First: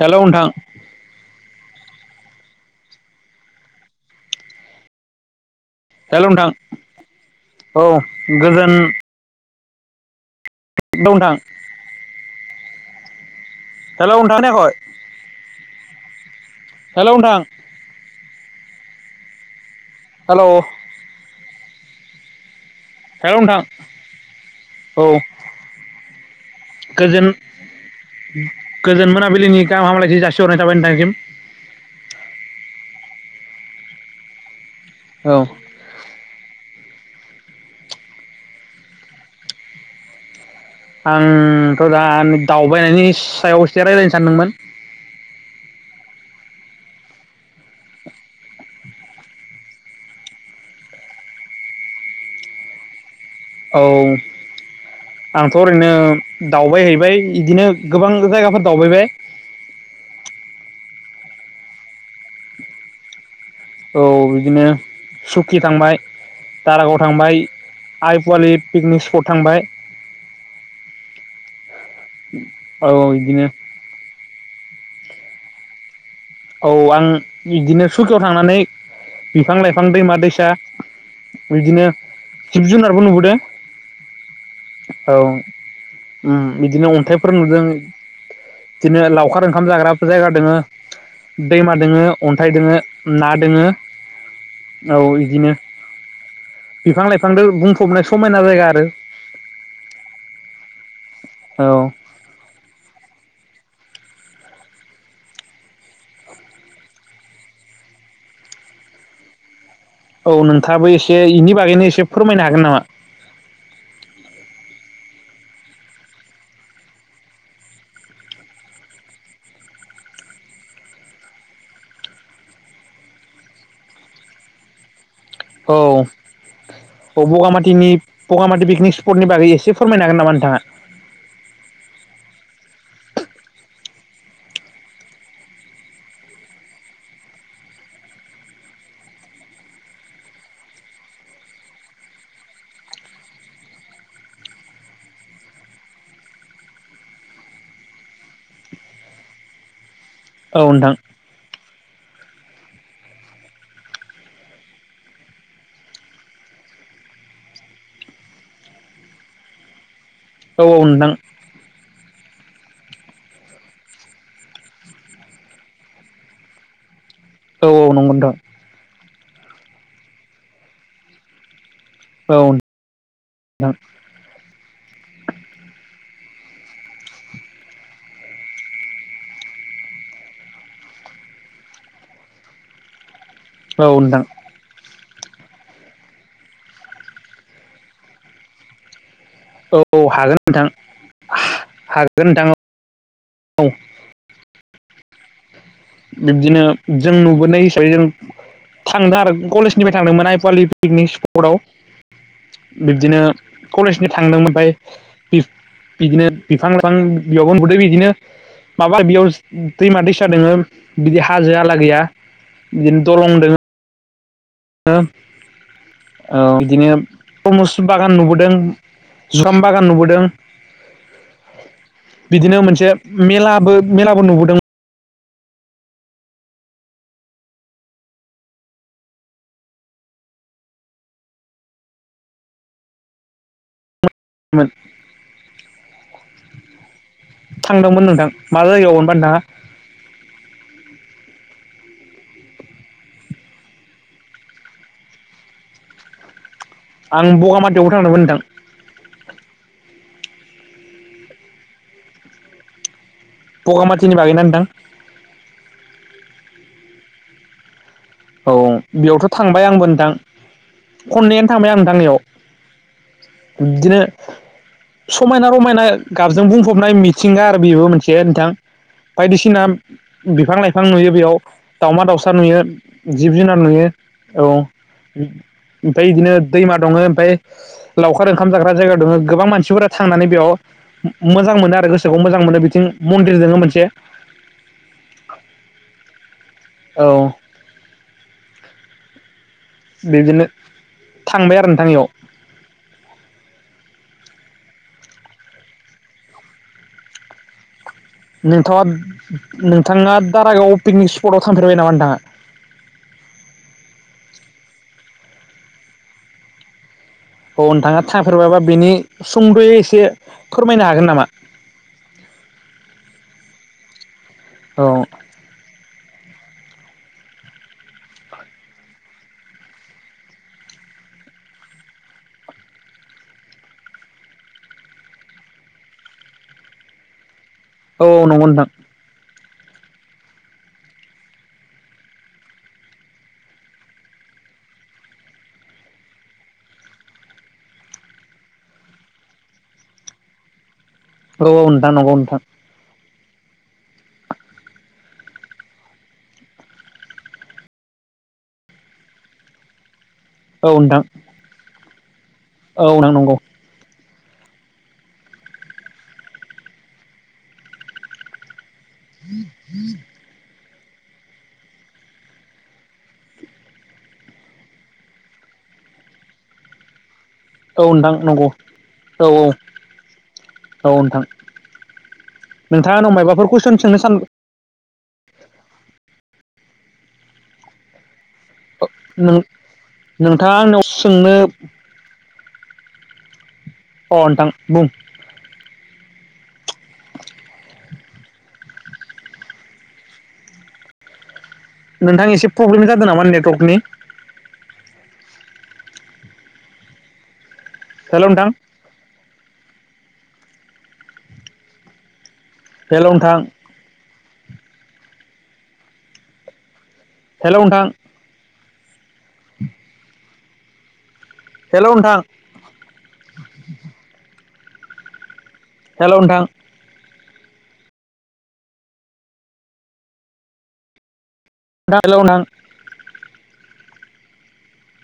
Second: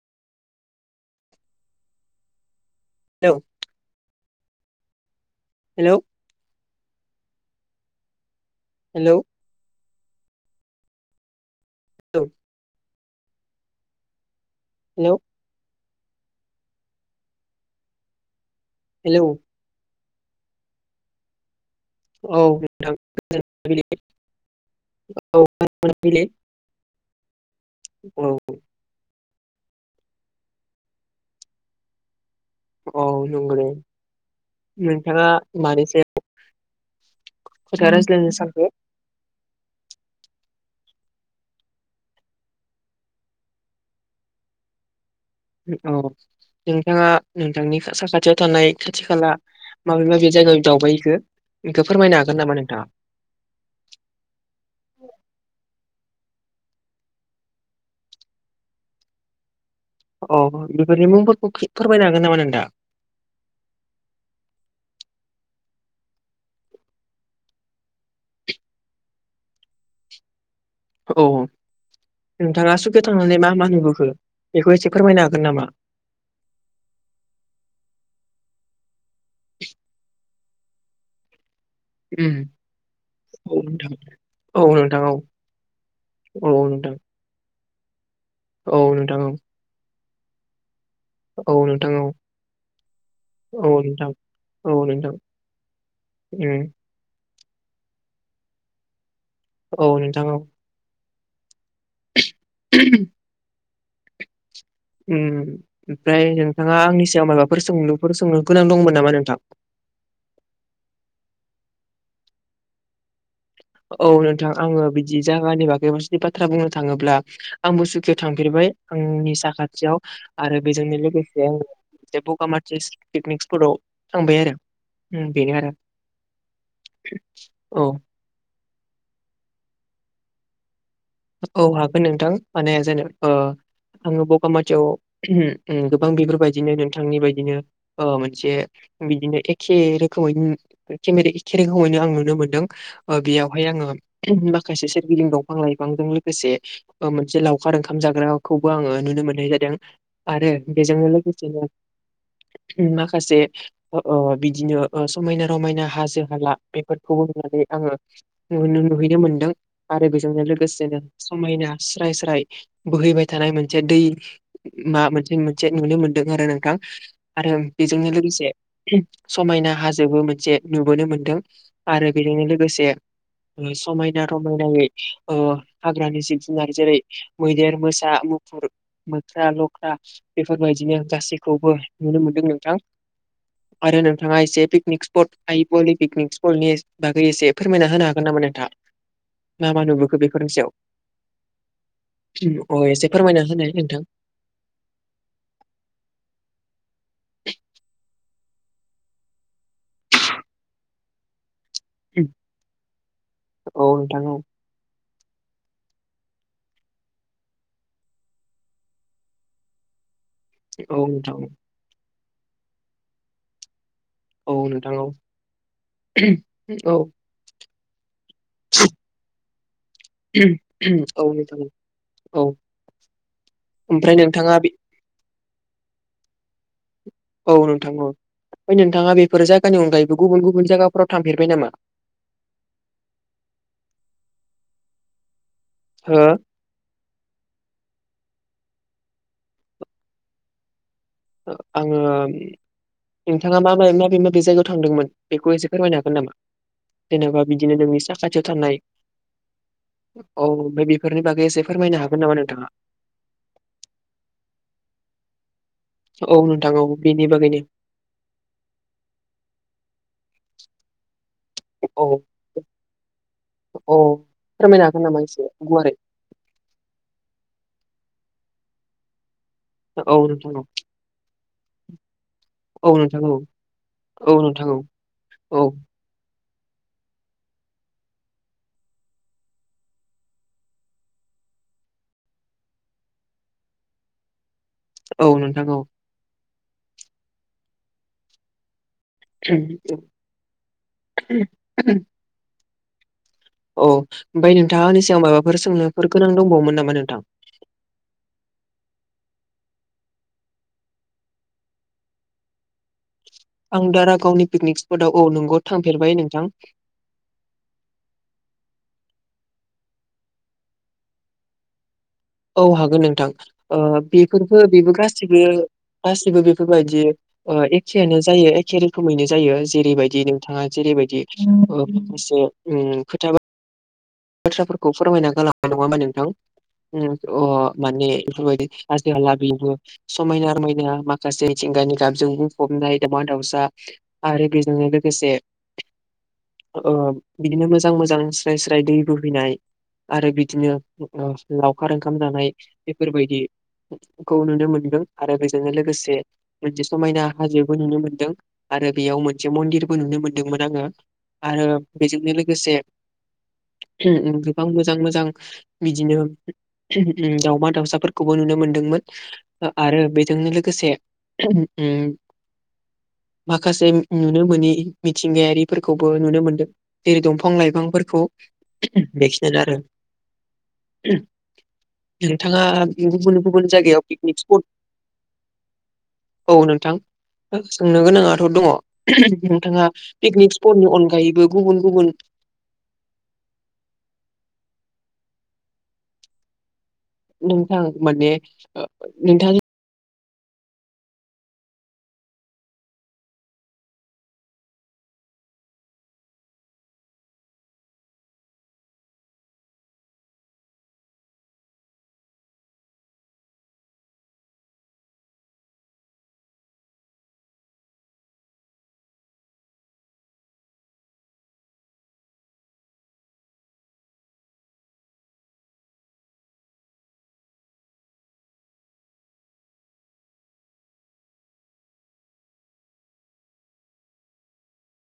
हेल' नोंथां hello hello हेल' नोंथां औ गोजोन हेलौ हेलौ नोंथां। औ। हेलौ नोंथां खोनायाखै? हेलौ हेल' नोंथां। हेलौ हेल' औ औ नोंथां औ [unintelligible] गोजोन औ गोजोन मोना बिलिनि गाहाम हामलायथि जासिहरनाय थाबाय नोंथांसिम। औ नंगौदे नोंथाङा औ मानि सायाव खोथा रायज्लायनो सानदों? आंथ' दा दावबायनायनि सायाव एसे रायज्लायनो सानदोंमोन। औ नोंथाङा नोंथांनि साखाथियाव थानाय खाथि खाला माबे माबे जायगायाव दावबायहैखो बेखौ फोरमायनो हागोन नामा नोंथाङा? औ आंथ' ओरैनो दावबायहैबाय इदिनो गोबां जायगाफोर दावउबायबाय। अ बेफोरनि मुंफोरखौ फोरमायनो हागोन नामा नोंथाङा? औ बिदिनो सुखि थांबाय दारागाव थांबाय आइ फवालि पिकनिक स्पट थांबाय। औ नोंथाङा औ सुखे थांनानै इदिनो मा मा नुबोखो बेखौ एसे फोरमायनो हागोन नामा? औ आं बिदिनो सुकियाव थांनानै बिफां लाइफां, दैमा दैसा बिदिनो उम जिब जुनारबो नुबोदों औ नोंथां औ नोंथां औ। उ औ बिदिनो नोंथां अन्थाइफोर नुदों। औ बिदिनो नोंथां औ लावखार ओंखाम जाग्राबो जायगा दङो। औ दैमा नोंथां दोङो औ अन्थाइ दोङो ना दोङो औ नोंथां औ बिदिनो। ए [inaudible] फांदो बुंफबनाय समायना जायगा आरो। औ नोंथां औ। औ [inaudible] ओमफ्राय नोंथाङा आंनि सायाव माबाफोर सोंलुफोर सोंनो गोनां दंमोन नामा नोंथां? औ नोंथाङाबो एसे एनि बागैनो एसे फोरमायनो हागोन नामा? औ नोंथां आङो बि दि जागानि बागै जुदि बाथ्रा बुंनो थाङोब्ला आंबो सुखियाव थांफेरबाय आंनि साखाथियाव। आरो बेजोंनो लोगोसे आं बे बगामाथि पिकनिक स्पटाव थांबाय आरो। उम, बेनो आरो औ औ औ बगामाथिनि बगामाथि पिक निक स्पटनि बागै एसे फोरमायनो हागोन नामा नोंथाङा? औ हागोन नोंथां माने जेने ओ आङो बगामाथियाव गोबां बेफोरबायदिनो नोंथांनि बायदिनो ओ मोनसे बिदिनो एखे रोखोमै एखे रोखोमैनो आं नुनो मोनदों बेयावहाय आङो माखासे सोरगिदिं दंफां लाइ फांजों लोगोसे सा मोनसे लावखार ओंखाम जाग्राखौबो आङो नुनो मोननाय जादों। आरो औ नोंथां बेजोंनो लोगोसेनो माखासे ओ बिदिनो ओ समायना रमायना हाजो हाला बेफोरखौबो आङो नु नुहैनो मोनदों आरो बेजोंनो औ औ लोगोसेनो नोंथां समायना स्राय स्राय बोहैबाय थानाय मोनसे दै मा मोनसे मोनसे नुनो मोनदों आरो नोंथां। आरो औ औ बेजोंनो नंगौ नोंथां लोगोसे समायना हाजोबो मोनसे नुबोनो मोनदों आरो औ बेजोंनो लोगोसे नोंथां समायना रमायनायै ओ हाग्रानि जिब जुनार जेरै मैदेर मोसा मुफुर मोख्रा लख्रा बे बेबायदिनो गासैखौबो नुनो मोनदों नोंथां औ आरो नोंथां नोंथाङा एसे पिकनिक ि स नि बागै एसे फोरमायना होनो हागोन नामा नोंथां मा मा नुबो औ [unintelligible] हागोन बेफोरनि नोंथां सायाव हागोन नोंथां अ एसे फोरमायना औ होनाय नोंथां बिब्दिनो जों नुबोनाय हिसाबै जों थांदों आरो कलेजनिफ्राय थांदोंमोन आइपवालि पिकनिक स्पटआव उम, बिब्दिनो औ कलेजनि नोंथां औ थांदोंमोन ओमफाय बिब बिदिनो बिफां लाइफां बियावबो उन्दुदो बिदिनो माबा बेयाव दैमा दैसा दङ औ बिदि नोंथां औ हाजो आला गैया बिदिनो दलं दङ औ नोंथां ओ औ बिदिनो औ प्रमस् बागान नुबोदों जुखाम बागान नुबोदों औ औ बिदिनो मोनसे मेलाबो ओमफ्राय मेलाबो नोंथाङा नुबोदों बे औ नोंथां औ ओमफाय नोंथाङा बेफोर जायगानि अनगायैबो गुबुन गुबुन जायगाफोराव थांफेरबाय नामा [inaudible] हो थांदोंमोन नोंथां मा जायगायाव मोनबा नोथांआ आङो नोंथाङा मा माबे माबे जायगायाव थांदोंमोन बेखौ एसे फोरमायनो हागोन नामा आं जेन'बा बिदिनो बगामाथियावबो जोंनि थांदोंमोन नोंथां साखाथियाव थानाय औ ब बेफोरनि बागै एसे फोरमायनो हागोन नामा नोंथाङा बगामाथिनि बागैना नोंथां औ नोंथां औ बेनि बागैनो औ बेयावथ' थांबाय आंबो नोंथां खननैआनो थांबाय आं नोंथां औ नैयाव औ बिदिनो फोरमायनो हागोन नामा एसे समायना रमायना गुवारै गाबजों बुंफबनाय मिथिंगा आरो बेबो मोनसे जे नोंथां बायदिसिना औ नोंथां बिफां औ लाइफां नुयो बेयाव दाावमा दाउसा नुयो औ नोंथां जिब औ जुनार नुयो औ उम औ ओमफ्राय बिदिनो दैमा दङ ओमफाय लावखार ओंखाम जाग्रा जायगा दङ गोबां मानसिफोरा थांनानै बेयाव मोजां मोनो आरो गोसोखौ मोजां मोनो बिथिं मन्दिर दोङो मोनसे औ नोंथां औ औ बिदिनो थांबाय आरो नोथां इयाव औ ओमफ्राय नोंथाङा आंनि सायाव माबाफोर सोंनो गोनां दंबावोमोन नामा नोंथां नोंथाङा नोंथांना दारागाव पिकनिक स्पटआव थांफेरबाय नामा नोंथाङा आं दारागावनि पिकनिक स्पटआव औ नंगौ थांफेरबाय नोंथां औ नोंथाङा थाफेरबाबा बेनि सुंद'यै एसे फोरमायनो हागोन नामा औ हागोन नोंथां ओ बेफोरफोरखौ औ बेबो गासिबो गासैबो बेफोरबायदि ओ एखेयानो जायो एखे रोखोमैनो जायो जेरैबायदि नोंथाङा जेरैबायदिस ओ एसे उम खोथा बा [inaudible] बाथ्राफोरखौ फोरमायना गलाांनाय नङा होमा नोंथां अ औ माने औ नंगौ बेफोरबायदि नोंथां हाजो हाला समायना रमायना माखासे मिथिंगानि गाबजों बुंफबनाय दावउमा दाउसा आरो बेजों लोगोसे [inaudible] ओ बिदिनो मोजां मोजां स्राय स्राय दै बोहैनाय आरो बिदिनो औ नोंथां लावखार नंगौ ओंखाम नोंथां जानाय बेफोरबायदि- खौ नुनो मोनदों आरो बेजोंनो लोगोसे मोनसे समायना हाजोबो नुनो मोनदों। आरो बेयाव मोनसे मन्दिरबो नुनो मोनदोंमोन औ आङो नोंथां आरो बेजोंनो लोगोसे औ नं नंगौ। गोबां मोजां मोजां बिदिनो दावमा दावसाफोरखौबो नुनो मोन दोंमोन आरो बेजोंनो लोगोसे माखासे नुनो मोनि मिथिंगायारिफोरखौबो नुनो मोनदों। जेरै दंफां औ नोंथां लाइफांफोरखौ नंगौ औ बेखिनियानो आरो औ नोंथां नोंथाङा आंनाव गुबुन मायबाफोर गुबुन कुइसन सोंनो जायगायाव सान पिकनिक स्पट औ नोंथां सोंनो गोनाङाथ' दङ। नोंथाङा नोंथाङा पिकनिक आंनाव स्पटनि सोंनो अनगायैबो गुबुन गुबुन अ नोंथां बुं। नोंथां माने नोंथां। नोंथां एसे प्रब्लेम जादों नामा नेटवर्कनि? हेल' नोंथां। हेलं थां। हेल' नोंथां। उ हेल' नोंथां। हेल' नोंथां। [unintelligible]